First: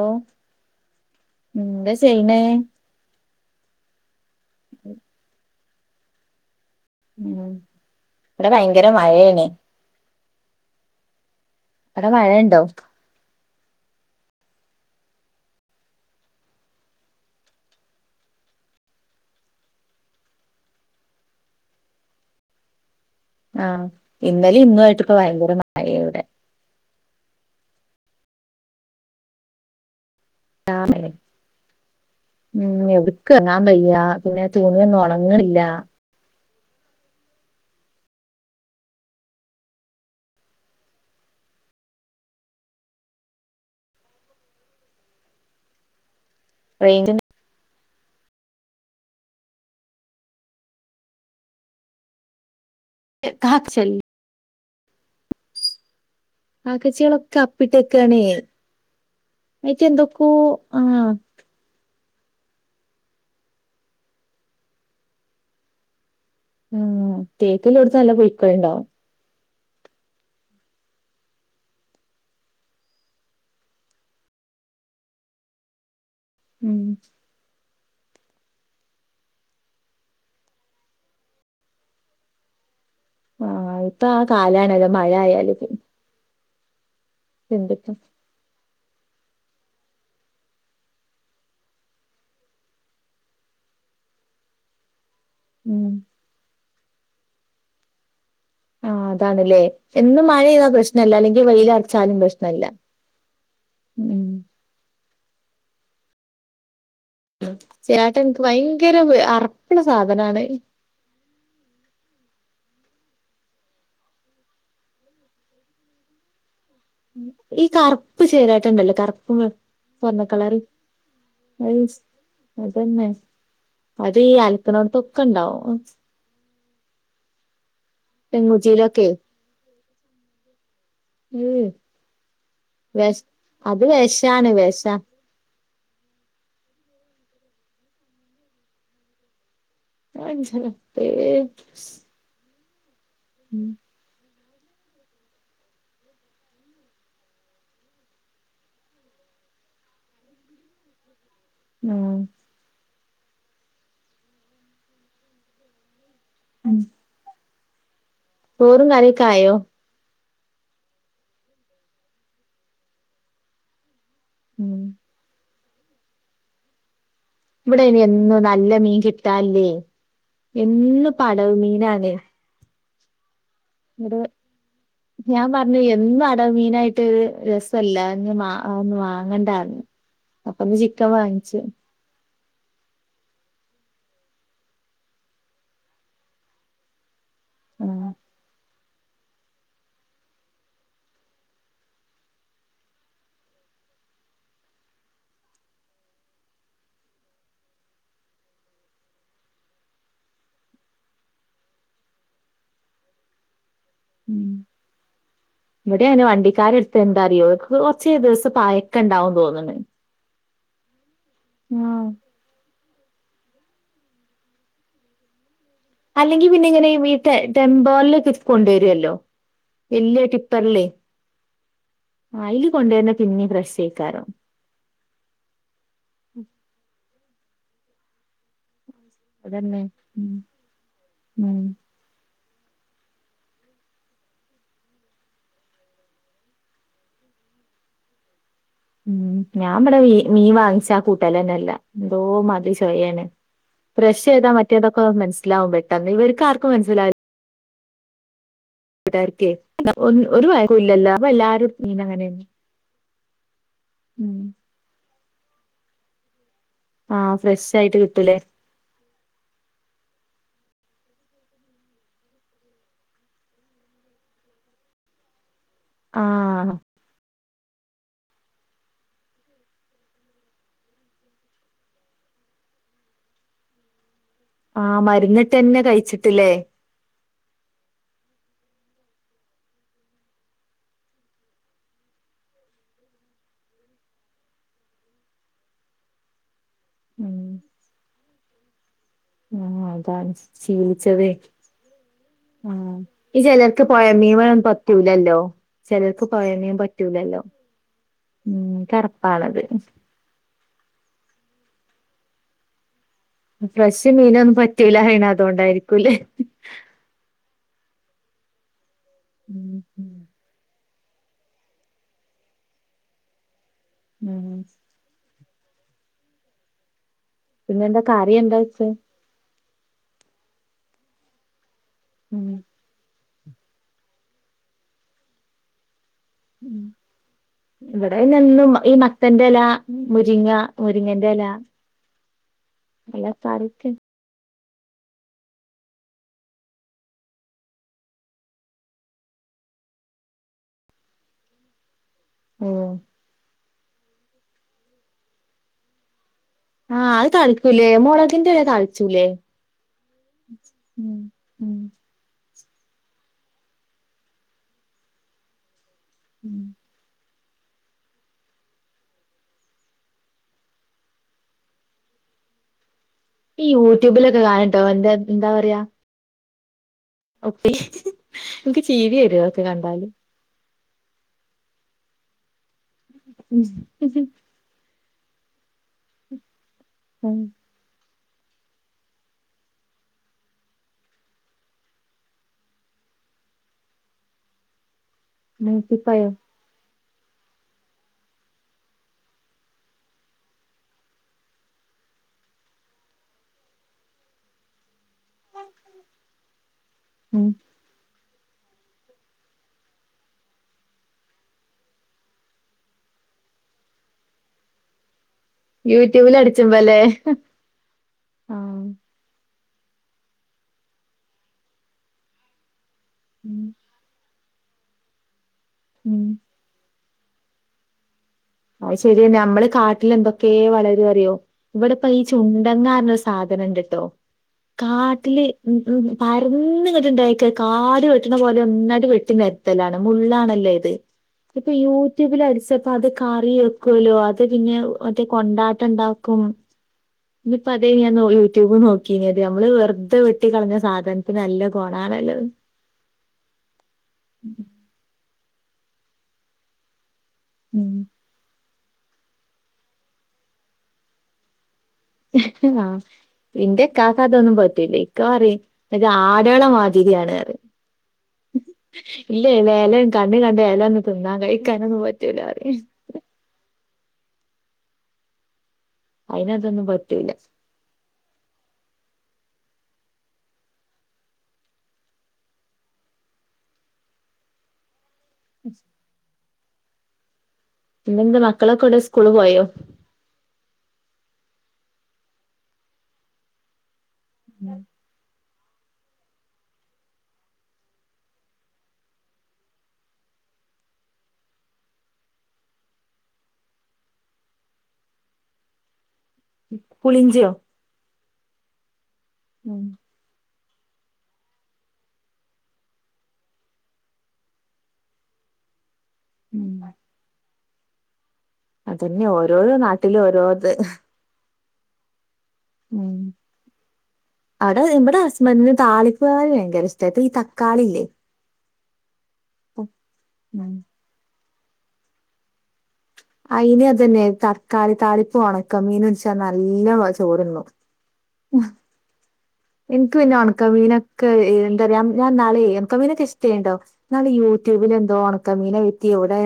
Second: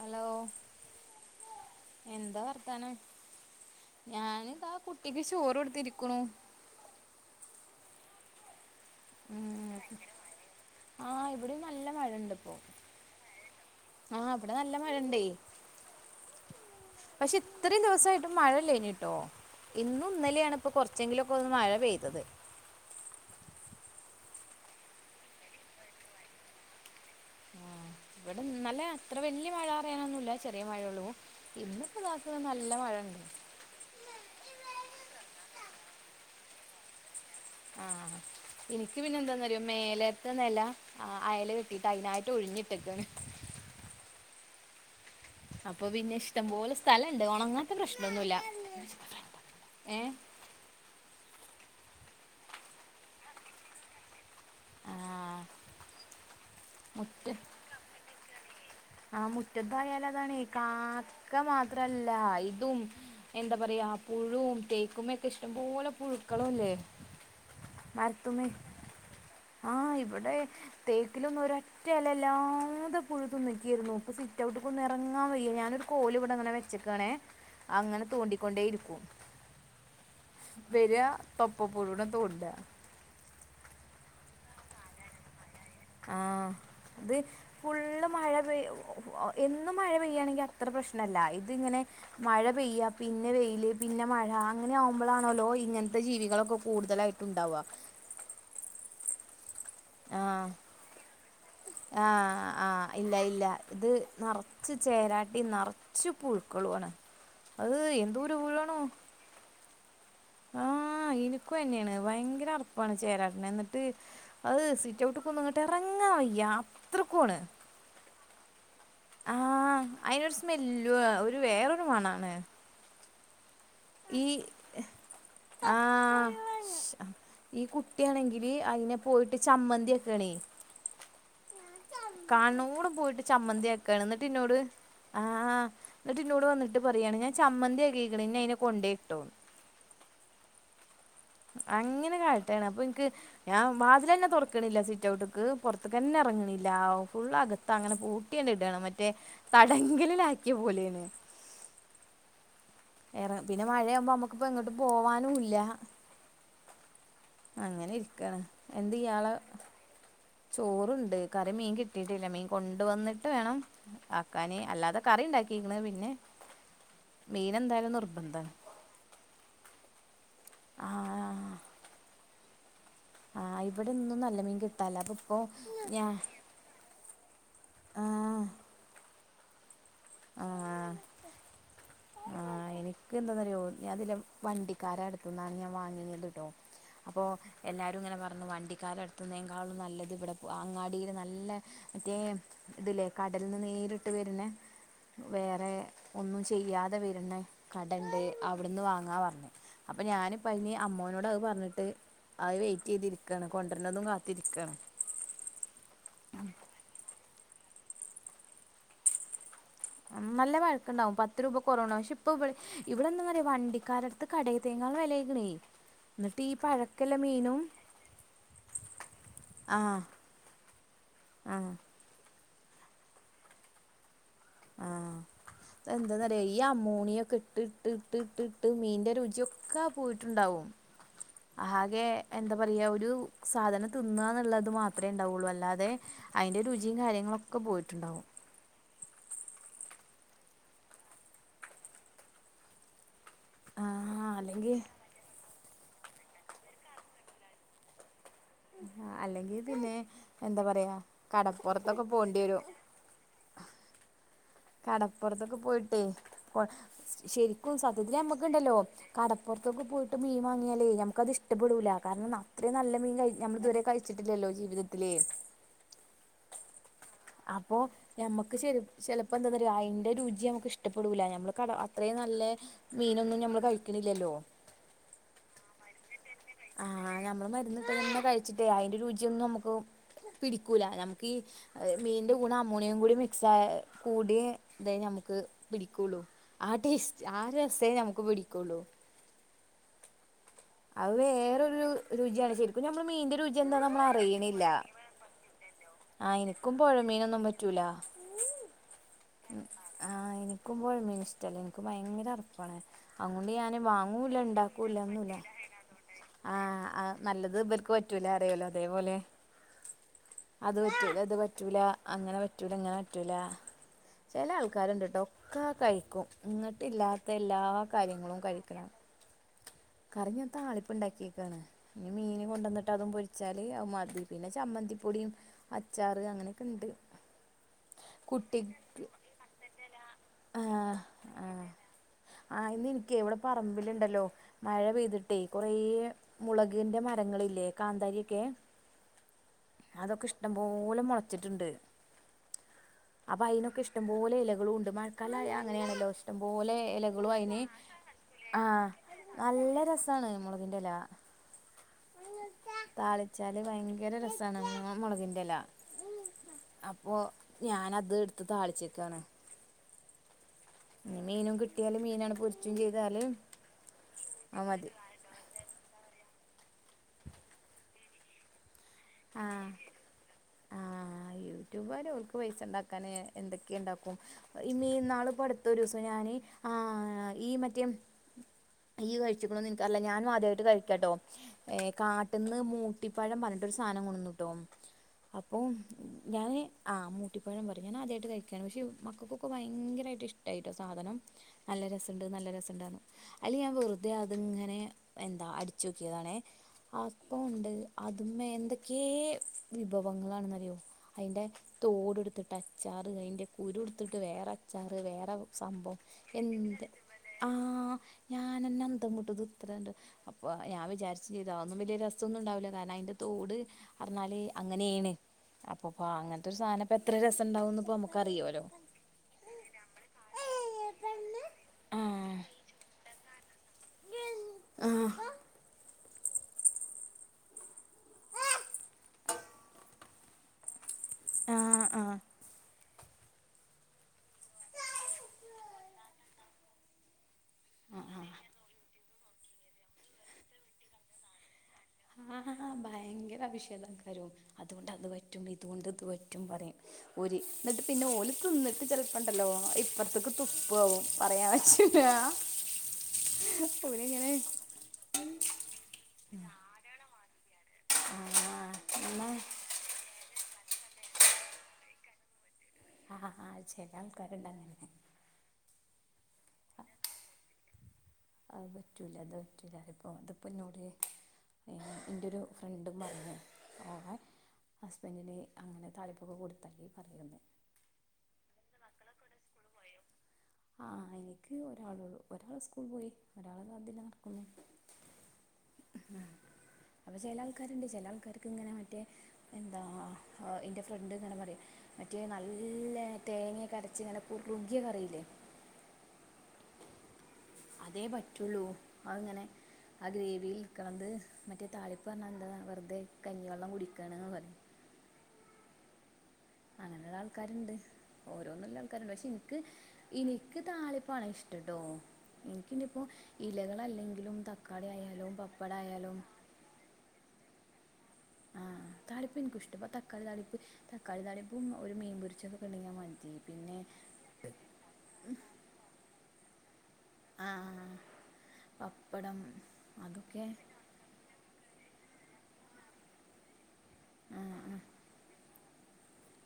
Hello എന്താ ചെയ്യണേ എന്താ വർത്താനം? ഞാൻ ഇതാ കുട്ടിക്ക് ചോറ് കൊട്ത്ത് ഇരിക്കുണു ഉം ഇബടെ ഭയങ്കര മഴെണ് ഉം ആഹ് ഇവിടിം നല്ല മഴ അവിടെ ഇണ്ട് ഇപ്പോ മഴയുണ്ടോ ആഹ് ഇബടെ നല്ല മഴ ഇണ്ടെയ് പക്ഷെ ഇത്രയും ദിവ്സായിട്ടും മഴ ഇല്ലെയ്നിട്ടോ ഇന്നും ഇന്നലിം ആണ് ഇപ്പം കൊറ്ച്ചെങ്കിലൊക്കെ ഒന്ന് മഴ പെയ്‌തെത്‌ ആഹ് ഇന്നലിം ഇന്നും ആയിറ്റ് ഇപ്പ ഭയങ്കര മ ഇവടെ ഇന്നല്ലെ അത്ര വല്ല്യ മഴാന്ന് പറിയാനൊന്നുല്ല്യ ചെറെ മഴ ഒള്ളു ഇന്ന്പ്പതാക്ക്ണ് നല്ല മഴ ഇണ്ട്. ങ്ങാന് വെയ്യാ പിന്നെ തുണിയൊന്നും ഒണങ്ങ്ണ്ല്ല്യാ ആഹ് ഇൻക്ക് പിന്നെ എന്താന്ന് അറ്യോ മേലത്തെ നെല അ അയല് കെട്ടീട്ട് അയിനായിട്ട് ഒഴിഞ്ഞ് ഇട്ടക്കാണ് അപ്പൊ പിന്നെ ഇഷ്ടം പോലെ സ്ഥലം ഇണ്ട് റേഞ്ചിന്റെ ഒണങ്ങാത്തെ പ്രശ്നൊന്നുല്ല്യ [unintelligible] ആ കാക്കച്ചാളൊക്കെ അപ്പി ഇട്ടക്കാണെയ് ആഹ് മുറ്റെത്ത് ആയാൽ അതാണെയ് കാ ക്ക മാത്രല്ല ഇതും എന്താ പറയാ പുഴും തേക്കുമോക്കെ ഇഷ്ടം പോലെ പുഴു ക്കളല്ലേ തേക്ക് ഇല്ലോട്ത്ത് നല്ല പുഴുക്കള്ണ്ടാവും ആഹ് ഇവിടെ തേക്കിലൊന്നും ഒരറ്റ എലല്ല്യാതെ പുഴുതിന്ന്ക്കേര്ന്നു ഇപ്പൊ സിറ്റൗട്ട്ക്കൊന്നും എറങ്ങാൻ വെയ്യ ഞാനൊരു കോല് ഇവ്ടെ ഇങ്ങനെ ഉം വെച്ചക്കാണേ അങ്ങനെ തോണ്ടിക്കൊണ്ടേയിരിക്കും വെര തൊപ്പ പുഴുനെ തോണ്ടാ ആഹ് ഇപ്പ ആ കാലാണല്ലോ മഴ ആയാല്ത് ആഹ് ഇത് എന്തൊക്കെ ഫുള്ള് മഴ പെയ്യ് എന്നും മഴ പെയ്യാണെങ്കിൽ അത്ര പ്രശ്നല്ല ഇത് ഇങ്ങനെ മഴ പെയ്യ പിന്നെ വെയില് പിന്നെ മഴ അങ്ങനാവു മ്പളാണോല്ലോ ഉം ഇങ്ങനത്തെ ജീവികളൊക്കെ കൂടുതലായിട്ടും ഇണ്ടാവ. ആഹ് അതാണ് ലേ എന്നും മഴ ആഹ് പെയ്താല് പ്രശ്നല്ല അല്ലെങ്കിൽ വെയില് അറച്ചാലും ആഹ് പ്രശ്നല്ല ഉം ച്ച് ചേരാട്ടിം നറച്ച് പുഴുക്കളും ആണ് അത് എന്തോര് പുഴു ആണോ അറപ്പ്ള്ള സാധനാണ്. ആഹ് ഇനിക്കും അതെന്നെയാണ് ഭയങ്കര അറപ്പാണ് ചേരാട്ടനെ എന്നിട്ട് അഹ് സിറ്റൗട്ട്ക്കൊന്നും ഇങ്ങട്ട് എറങ്ങാൻ വെയ്യ അ ഈ കറ്പ്പ് ചേരാട്ട ഇണ്ടല്ലോ കറ്പ്പും വെ ആഹ് സ്വർണ്ണ അയിനൊരു കളറ് സ്മെല്ലു ഒരു വേറൊരു [unintelligible] മണാണ് അതന്നെ. അത് ഈ അലക്കണോടത്തൊക്കെ ഉണ്ടാവും ആഹ് ഈ കുട്ടിയാണെങ്കില് അതിനെ പെങ്കുച്ചിയിലൊക്കെ പോയിട്ട് ചമ്മന്തി ആക്കാണെ അ് കാണ്ന്നോടം പോയിട്ട് ചമ്മന്തിയാക്കാണ് എന്നിട്ട് വെഷാണ് ഇന്നോട് വെഷ ആഹ് ഇന്നെട്ട് ഇന്നോട് വന്നിട്ട് പറയാണ് ഞാൻ ചമ്മന്തി ആക്കീക്ക്ണ് ഇനി അതിനെ കൊണ്ടൊയിട്ടോന്ന് [unintelligible] അങ്ങനെ കാട്ടാണ് അപ്പൊ ഇൻക്ക് ഞാൻ [unintelligible] വാതിലെന്നെ തൊറക്ക്ണില്ല സ്റ്റൗട്ട്ക്ക് പൊറത്ത്ക്കെന്നെ എറങ്ങ്ണില്ല ഫുൾ അകത്ത് അങ്ങനെ പൂട്ട്യാണ്ട് ഇടാണ് മറ്റേ തടങ്കലിലാക്ക്യ പോലെയാണ് ഉം വേറെ പിന്നെ മഴയാവ്മ്പോ നമ്മക്ക്പ്പം എങ്ങോട്ട് പോവാനുംല്ല ഉം. അങ്ങനെ ഇരിക്കാണ് എന്ത് ഇയാളെ ആയോ ചോറ്ണ്ട് കറി മീൻ കിട്ടിയിട്ടില്ല മീൻ കൊണ്ട് വന്നിട്ട് വേണം ആക്കാന് ഉം അല്ലാതെ കറി ഇണ്ടാക്കിക്ക്ണ് പിന്നെ മീൻ ഇവിടെ എന്തായാലും അയിന് എന്നും നിർബന്ധാണ് നല്ല മീൻ കിട്ടാന് ഇല്ലേ എന്നുംപ്പൊ ആഹ് അടവ് മീനാണെ ആഹ് ഇവിടൊന്നും നല്ല മീൻ കിട്ടാന് ഇല്ല അപ്പൊ ഇപ്പൊ ഞാൻ പറഞ്ഞു ഞാൻ എന്നും അടവ് മീനായിട്ട് രസല്ല അത് ഇഞ്ഞ് അതൊന്നും വാങ്ങണ്ട പറഞ്ഞു ആഹ് ന്ന് ചിക്കൻ വാങ്ങിച്ച് ആഹ് എനിക്ക് എന്താന്നറിയോ ഞാൻ ഇതിലെ വണ്ടിക്കാരെ അട്ത്ത്ന്നാണ് ഞാൻ വാങ്ങീനിയത്ട്ടോ അപ്പോ എല്ലാരും ആഹ് ഇങ്ങനെ പറഞ്ഞു വണ്ടി ക്കാരെ അട്ത്ത്ന്നേക്കാളും നല്ലത് ഇവിടെ അങ്ങാടീല് നല്ല മറ്റേ ഇത് ലേ കടല്ന്ന് നേരിട്ട് വെര്ണെ വേറെ ഒന്നും ചെയ്യാ തെ വെര്ന്ന കടണ്ട് അവിട്ന്ന് വാങ്ങാ പറഞ്ഞ് അപ്പൊ ഞാനിപ്പ ഇനി അമ്മോനോട് അത് പറഞ്ഞിട്ട്. അത് വെയിറ്റ് ചെയ്തിരിക്കാണ് കൊണ്ടുവരുന്നതും ഉം കാത്തിരിക്കാണ്. ഇവിടെ അങ്ങനെ വണ്ടിക്കാര എടുത്ത് എന്താറിയോ കുറച്ചേ ദിവസം പയൊക്കെ ഉണ്ടാവന്ന് തോന്നണ. നല്ല പഴക്കുണ്ടാവും പത്ത് രൂപ കുറവ ആഹ് പക്ഷെ ഇപ്പൊ ഇ. ഇവിടെ എന്താ പറയാ വണ്ടിക്കാര അടുത്ത് കടയിൽ തേങ്ങൾ വിലക്കണേ. അല്ലെങ്കിൽ പിന്നെ ഇങ്ങനെ ഈ ടെ ടെമ്പോള കൊണ്ടുവരുല്ലോ. ആഹ് വല്ല്യ ടിപ്പർല്ലേ. ആഹ് ആഹ് അതില് കൊണ്ടുവരന്ന പിന്നെ ഫ്രഷ് എക്കാരം ആഹ എന്താറയാ ഈ അമോണിയ ഒക്കെ ഇട്ട് ഇട്ട് ഇട്ട് ഇട്ട് ഇട്ട് മീന്റെ രുചി. അതന്നെ ഒക്കെ ഉം പോയിട്ടുണ്ടാവും ഉം ആകെ. എന്താ പറയുക ഒരു സാധനം തിന്നുക എന്നുള്ളത് മാത്രമേ ഉണ്ടാവുള്ളൂ അല്ലാതെ അതിൻന്റെ രുചിയും കാര്യങ്ങളൊക്കെ. ഒക്കെ പോയിട്ടുണ്ടാവും ഉം ഞാൻ വടെ മീൻ വാങ്ങിച്ചാ കൂട്ടലന്നെല്ല എന്തോ മതി ചോയാണ് ആഹ് ഫ്രഷ് ഏതാ അല്ലെങ്കിൽ മറ്റേതൊക്കെ മനസിലാവും പെട്ടെന്ന്. ഇവർക്ക് ആർക്കും മനസ്സില കൂട്ടാരത്തിയെയ് അല്ലെങ്കിൽ ന്ന പിന്നെ ഒന്ന് ഒരു എന്താ പറയാ പയക്കൂല്ലല്ലോ പ്പല്ലാരും കടപ്പുറത്തൊക്കെ മീനങ്ങനെയ് പോണ്ടി വരും ഉം കടപ്പുറത്തൊക്കെ പോയിട്ടേയ് കൊട ആഹ് ഫ്രഷ് ശരിക്കും ആയിട്ട് കിട്ടൂലേ സത്യത്തിലമ്മക്ക്ണ്ടല്ലോ? കടപ്പുറത്തൊക്കെ പോയിട്ട് മീൻ വാങ്ങിയാലയ് ഞമ്മക്കത്ഷ്ടപ്പെടൂല കാരണം അത്ര നല്ല മീൻ കഴ നമ്മളിത്വരെ കഴിച്ച ച്ചിട്ടില്ലല്ലോ ജീവിതത്തില് ആഹ് അപ്പൊ ഞമ്മക്ക് ചെല ചെലപ്പോന്താന്നറിയോ അയ്ന്റെ രുചി ഞമ്മക്ക് ഇഷ്ടപ്പെടൂല നമ്മള് കട അത്രയും നല്ല മീനൊന്നും ഞമ്മള് കഴിക്കണില്ലല്ലോ? ആഹ് മരുന്നിട്ട്ന്നെ കഴിച്ചിട്ടല്ലേ? ആഹ് ഞമ്മള് മരുന്നട്ടതന്നെ കഴിച്ചിട്ടേ അതിന്റെ രുചിയൊന്നും നമുക്ക് പിടിക്കൂല നമുക്ക് ഈ മീന്റെ കൂടെ അമോണിയം കൂടി മിക്സ് ആയ കൂടിയെ തെനു ഞമ്മുക്ക് പിടിക്കുള്ളൂ ആ ടേസ്റ്റ് ആ ഉം രസേ നമുക്ക് പിടിക്കുള്ളൂ ഉം അതാണ് അത് ശീലിച്ചതേ വേറൊരു രുചിയാണ് ശരിക്കും ഉം നമ്മള് മീനിന്റെ ഈ രുചി എന്താ ചിലർക്ക് നമ്മൾ പോയ മീനന്നും അറിയണില്ല പറ്റൂലല്ലോ ചെലർക്ക്‌ ആഹ് പൊയമീൻ എനിക്കും പറ്റൂലല്ലോ? പുഴമീനൊന്നും പറ്റൂല ഉം ഇക്കറപ്പാണതു ആഹ് ഇനിക്കും പൊഴമീന് ഇഷ്ടല്ലേ എനിക്ക് ഭയങ്കര അറപ്പാണ്. അങ്ങൊണ്ട് ഞാന് ഫ്രഷ് വാങ്ങൂല്ല മീനൊന്നും പറ്റൂല ണ്ടാക്കൂല്ല പറയണ ന്നൂല്ല അതോണ്ടായിരിക്കൂല്ലേ ആഹ് ആഹ് നല്ലത് ഇബൽക്ക് പറ്റൂല അറിയല്ലോ അതേപോലെ ഉം ഉം അത് പറ്റൂല ഇത് പറ്റൂല അങ്ങനെ പറ്റൂല ഇങ്ങനെ പറ്റൂല ചെല ഉം ആൾക്കാര്ണ്ട്ട്ടോ ഒക്കെ കയിക്കും ഇങ്ങട്ട്ല്ലാത്ത എല്ലാ പിന്നെന്താ കറി കാര്യങ്ങളും എന്താ വെച്ചേ കഴിക്കലാണ് കറി ഞ്ഞ താളിപ്പ് ണ്ടാക്കിയേക്കാണ് ഇനി മീൻ ഉം കൊണ്ടന്നിട്ട് ട്ടതും പൊരിച്ചാല് അത് മതി പിന്നെ ചമ്മന്തിപ്പൊടിയും അച്ചാറ് അങ്ങനെയൊക്കെണ്ട്. ഇവടെയ്നെന്നും ഈ മത്തന്റെല മുരിങ്ങ മുരിങ്ങന്റെല ആഹ് ഇന്ന് ഇൻക്കെയ് എല്ലാ വടെ കറിക്ക് പറമ്പിലുണ്ടല്ലോ? മഴ പെയ്തിട്ടേയ് കൊറെ മുളകിന്റെ മരങ്ങളില്ലേ കാന്താരി ഒക്കെ? അതൊക്കെ ഇഷ്ടംപോലെ മൊളച്ചിട്ട്ണ്ട് ഓഹ് അപ്പൊ അയിനൊക്കെ ഇഷ്ടംപോലെ ഇലകളുണ്ട്. മഴക്കാലായാ അങ്ങനെണല്ലോ? ഇഷ്ടംപോലെ എലക ആഹ് അത് അയ്ന് താളിക്കൂലേ മൊളകിന്റെല ആഹ് താളിച്ചൂലേ നല്ല രസാണ് മൊളകിന്റെല ഉം ഉം താളിച്ചാല് ഭയങ്കര രസാണല്ലോ മുളകിന്റെല ഉം അപ്പോ ഞാനത് എടുത്ത് താളിച്ചേക്കാണ് ഇനി മീനും കിട്ടിയല് മീനണ് പൊരിച്ചും ചെയ്താല് ഈ യൂട്യൂബിലൊക്കെ അത് കാണട്ടോ മതി എന്ത എന്താ പറയാ ഒട്ടി ഇൻക്ക് ചിരി വരും അതൊക്കെ ആഹ് കണ്ടാല് ആഹ് യൂട്യൂബാര് ഓൽക്ക് പൈസ ണ്ടാക്കാന് എന്തൊക്കെ ണ്ടാക്കും ഇമ്മേ ഇന്നാള് പ്പൊ അടുത്തൊരുസം ഞാന് ആഹ് ഉം ഈ മറ്റേ ഇയ്യ് കഴിച്ച്ക്ക്‌ണോന്ന് ഇൻക്കറിയില്ല ഞാൻ ആദ്യായിട്ട് കഴിക്കട്ടോ ഏഹ് കാട്ട്ന്ന് മൂട്ടിപ്പഴം പറഞ്ഞട്ട് ഒര് സാനം കൊണ്ടന്നുട്ടോ അപ്പം മൂക്കിപ്പായോ ഞാന് ആഹ് മൂട്ടിപ്പഴം പറയും ഞാനാദ്യായിട്ട് കഴിക്കാണ്. പക്ഷെ മക്കക്കൊക്കെ ഭയങ്കരയിട്ട് ഇഷ്ടായിട്ടോ സാധനം നല്ല രസണ്ട് നല്ല രസണ്ട് അർഞ്ഞു അയില് ഞാൻ വെറുതെ അത്ങ്ങനെ എന്താ അടിച്ചോക്കിയതാണേ ഉം അപ്പണ്ട് മ്മേ എന്തൊക്കെ വിഭവങ്ങളാണ് അറിയോ? അയിന്റെ തോട് ട്ത്തിട്ട് അച്ചാറ് അയ്ന്റെ കുരുട്ത്തിട്ട് വേറെ അച്ചാറ് വേറെ സംഭവം യൂട്യൂബിൽ എന്ത് അടിച്ചുമ്പല്ലേ ആഹ് ഞാനെന്ന ആഹ് അന്ധം വിട്ട് ഇത് ഇത്രണ്ട് അപ്പൊ ഞാൻ വിചാരിച്ച് ചെയ്ത് അതൊന്നുംവല്ല്യേ രസൊന്നും ണ്ടാവില്ല കാരണം അതിന്റെ തോട് ഉം പറഞ്ഞാല് അങ്ങനെണ് അപ്പോപ ഉം അങ്ങനത്തെരു സാധനം ഇപ്പോൾ എത്ര രസം ഉണ്ടാവുന്ന് നമുക്ക് അറിയോ അയ് ശരിന്നെ നമ്മള് കാട്ടില് എന്തൊക്കെ വളരും അറിയോ ഇവിടെപ്പം ഈ ആഹ് ചുണ്ടങ്ങാ അർഞ്ഞൊരു സാധനണ്ട്ട്ടോ ആഹ് കാട്ടില് പരന്ന് ങ്ങട്ട് ഇണ്ടായിക്ക കാട് വെട്ടണ പോലെ ഒന്നായിട്ട് വെട്ടി നെ രത്തലാണ് മുള്ളണല്ലോ ഇത് ഇപ്പൊ ആഹ് യൂട്യൂബില് അടച്ചപ്പോ അത് കറി വെക്കോല്ലോ അത് പിന്നെ മറ്റേ കൊണ്ടാട്ടം ഉണ്ടാക്കും ഇനിപ്പോ അതയ്ന് ഞാൻ ആഹ് യൂട്യൂബ് നോക്കിനത് നമ്മള് വെറതെ വെട്ടികളഞ്ഞ സാധനം നല്ല ഗൊണാണല്ലോ അത് ആഹ് ആഹ് ഭയങ്കര അഭിഷേദം അയ്ക്കാരം അതുകൊണ്ട് അത് പറ്റും ഇതുകൊണ്ട് ഇത് പറ്റും പറയും ഓര് എന്നിട്ട് ഉം പിന്നെ ഓല് തിന്നിട്ട് ചെലപ്പണ്ടല്ലോ ഇപ്പറത്തേക്ക് തുപ്പ ആവും പറയാൻ പറ്റൂല ആഹ് ന്റെ കാക്ക് ഓലിങ്ങനെ അതൊന്നും പറ്റൂല ഇക്ക പറയും ഇജ്ജ് ആടാള മാതിരിയാണ് പറയും ആഹ് എന്നാ ഇല്ലേ മേലെ കണ്ണു കണ്ട എലെന്നും തിന്നാൻ കഴിക്കാനൊന്നും പറ്റൂല പറയും ആഹ് ഹാ ചെലെ ആൾക്കാരുണ്ട് അങ്ങനെ അയ്ന് അതൊന്നും പറ്റൂല്ല അത് പറ്റൂല ഇത് പറ്റൂല അറിയും ഇതിപ്പം എന്നോട് ഏഹ് എന്റെരു ഫ്രണ്ടും പറഞ്ഞു ഓളെ ഹസ്ബൻന്റിന് അങ്ങനെ താളിപ്പൊക്കെ കൊടുത്താല് പറയുന്ന് എന്തെന്ന് മക്കളൊക്കെ എവടെ സ്കൂള് പോയോ ആഹ് എനിക്ക് ഒരാള് ഒള്ളൂ സ്കൂൾ പോയി ഒരാൾ ഇതാ ഇതിലെ നടക്കുന്നു ഇന്നാ ചില ആൾക്കാരുണ്ട് ചില ആൾക്കാർക്ക് ഇങ്ങനെ മറ്റേ എന്താ ഇന്റെ ഫ്രണ്ട് ഇങ്ങനെ പറയോയ് മറ്റേ നല്ല തേങ്ങ ഒക്കെ അരച്ച് ഇങ്ങനെ കുറുകിയ കറിയില്ലേ ഉം പുളിഞ്ചിയോ അതേ പറ്റുള്ളൂ അത് ഇങ്ങനെ ഉം ആ ഗ്രേവിയിൽ നിക്ക്ണത് മറ്റേ താളിപ്പ് പർഞ്ഞാൽ എന്താണ് വെറുതെ കഞ്ഞി വെള്ളം കുടിക്കാണ് ന്ന് പറയും ഉം അങ്ങനെയുള്ള ആൾക്കാരുണ്ട് ഓരോന്നുമ ആൾക്കാരുണ്ട് അതന്നെ പക്ഷെ എനിക്ക് ഓരോരോ നാട്ടിലും എനിക്ക് ഓരോത് താളി പ്പാണ് ഇഷ്ടട്ടോ എനിക്കിനി ഇപ്പോ ഇലകളല്ലെങ്കിലും തക്കാളി ആയാലും പപ്പടയാലും ക്കാളി ഭയങ്കര ഇഷ്ട [unintelligible] ഈ തക്കാളില്ലേ ആഹ് താളിപ്പ് എനിക്കു ഇഷ്ട ഇപ്പൊ തക്കാളി താളിപ്പ് തക്കാളി താളിപ്പും ഒരു മീൻപൊരിച്ചതൊക്കെണ്ടെങ്കി [unintelligible] അയിന് അതന്നെ തക്കാളി താളിപ്പു ഒണക്ക മീനുച്ചാ നല്ല ചോറുണ്ണും ആഹ് പപ്പടം ഇൻക്ക് പിന്നെ അതൊക്കെ ഒണക്കമീനൊക്കെ എന്താ റയാ ഞാൻ ന്നാളെയ് ഒണക്കമീനൊക്കെ ഇഷ്ടയ്ന്ട്ടോ ന്നാള് ആ ആ യൂട്യൂബിൽ എന്തോ ഒണക്കമീന കെത്തി ഇവിടെ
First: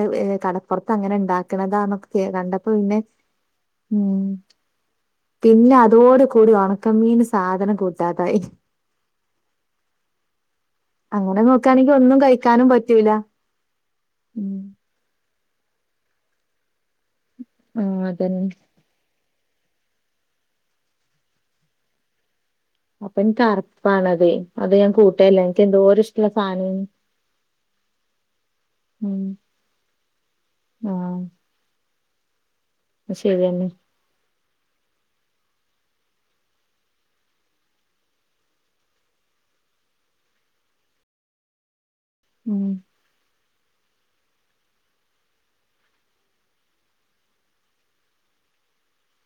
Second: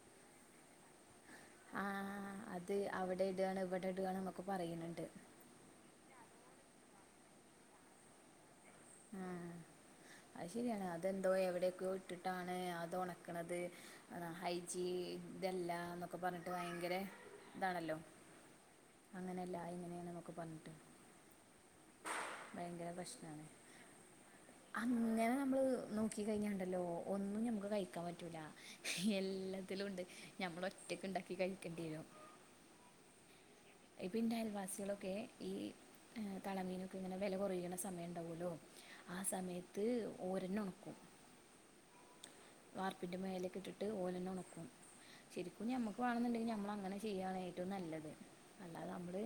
കടപ്പുറത്ത് അങ്ങനെ ഉണ്ടാ ക്ക്ണതാന്നൊക്കെ ആഹ് കണ്ടപ്പോ അത് പിന്നെ അവിടെ ഇടാണ് ഇവിടെ ഉം ഇടാണ് എന്നൊക്കെ പറയണണ്ട് പിന്നെ അതോട് കൂടി ഉണക്കമീൻ സാധനം കൂട്ടാതായി ആഹ് അത് ശരിയാണ് അ തെന്തോ അങ്ങനെ എവിടെയൊക്കെയോ നോക്കാണെങ്കി ഒന്നും ഇട്ടിട്ടാണ് കഴിക്കാനും അത് പറ്റൂല ഒണക്ക്ണത് ആഹ് ഉം ഹൈജി ഇതല്ല എന്നൊക്കെ പറഞ്ഞിട്ട് ഭയങ്കര ഇതാണല്ലോ ആഹ് അതന്നെ അങ്ങനെയല്ല ഇങ്ങനെയാണ് ന്നൊക്കെ പറഞ്ഞിട്ട് ഭയങ്കര അപ്പൊ എനിക്ക് പ്രശ്നാണ് അറപ്പാണത് അത് ഞാൻ അങ്ങനെ കൂട്ടേല്ല എനിക്ക് നമ്മള് എന്തോരം നോക്കി ഇഷ്ടള്ള കഴിഞ്ഞാണ്ടല്ലോ സാനേനി ഒന്നും നമ്മക്ക് കഴി ക്കാൻ പറ്റൂല ഉം എല്ലത്തിലും ഉണ്ട് നമ്മൾ ഒറ്റക്ക് ഉണ്ടാക്കി കഴിക്കേണ്ടി വരും ശെരിയെന്നെ ഇപ്പന്റെ അയൽവാസികളൊക്കെ ഈ തളമീനൊക്കെ ഇങ്ങനെ വെല കൊയ്ണ സമയം ഉണ്ടാവല്ലോ ആ സമയത്ത് ഓരന്ന ഉണക്കും ഉം വാർപ്പിന്റെ മേലക്കെ ഇട്ടിട്ട് ഓലന്നെ ഉണക്കും ശരിക്കും ഞമ്മക്ക് വേണെന്നുണ്ടെങ്കിൽ നമ്മള അങ്ങനെ ചെയ്യാണ് ഏറ്റവും നല്ലത് അല്ലാതെ നമ്മള്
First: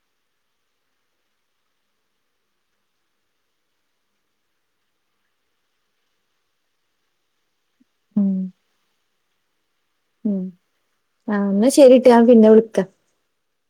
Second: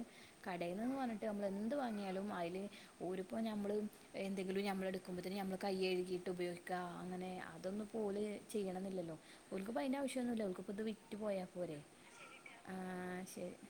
കടയിൽ നിന്ന് പർഞ്ഞിട്ട് നമ്മൾ എന്ത് വാങ്ങിയാലും അയ്ല് ഓരുപ്പോ ഞമ്മള് എന്തെങ്കിലും നമ്മള എടുക്കുമ്പോത്ത്ന് നമ്മള് കൈ കഴുകിയിട്ട് ഉപയോഗിക്ക അങ്ങനെ അതൊന്നും പോല് ഉം ചെയ്യണന്നില്ലല്ലോ ഓൽക്ക് പ്പൊ അയ്ന്റെ ഉം ആവശ്യന്നുല്ല ഓൽക്ക്പ്പം ഇത് വിറ്റു പോയാ ആഹ് എന്നാ പോരെ ശരിട്ടോ ഞാൻ പിന്നെ വിളിക്കാ ആഹ് ശരി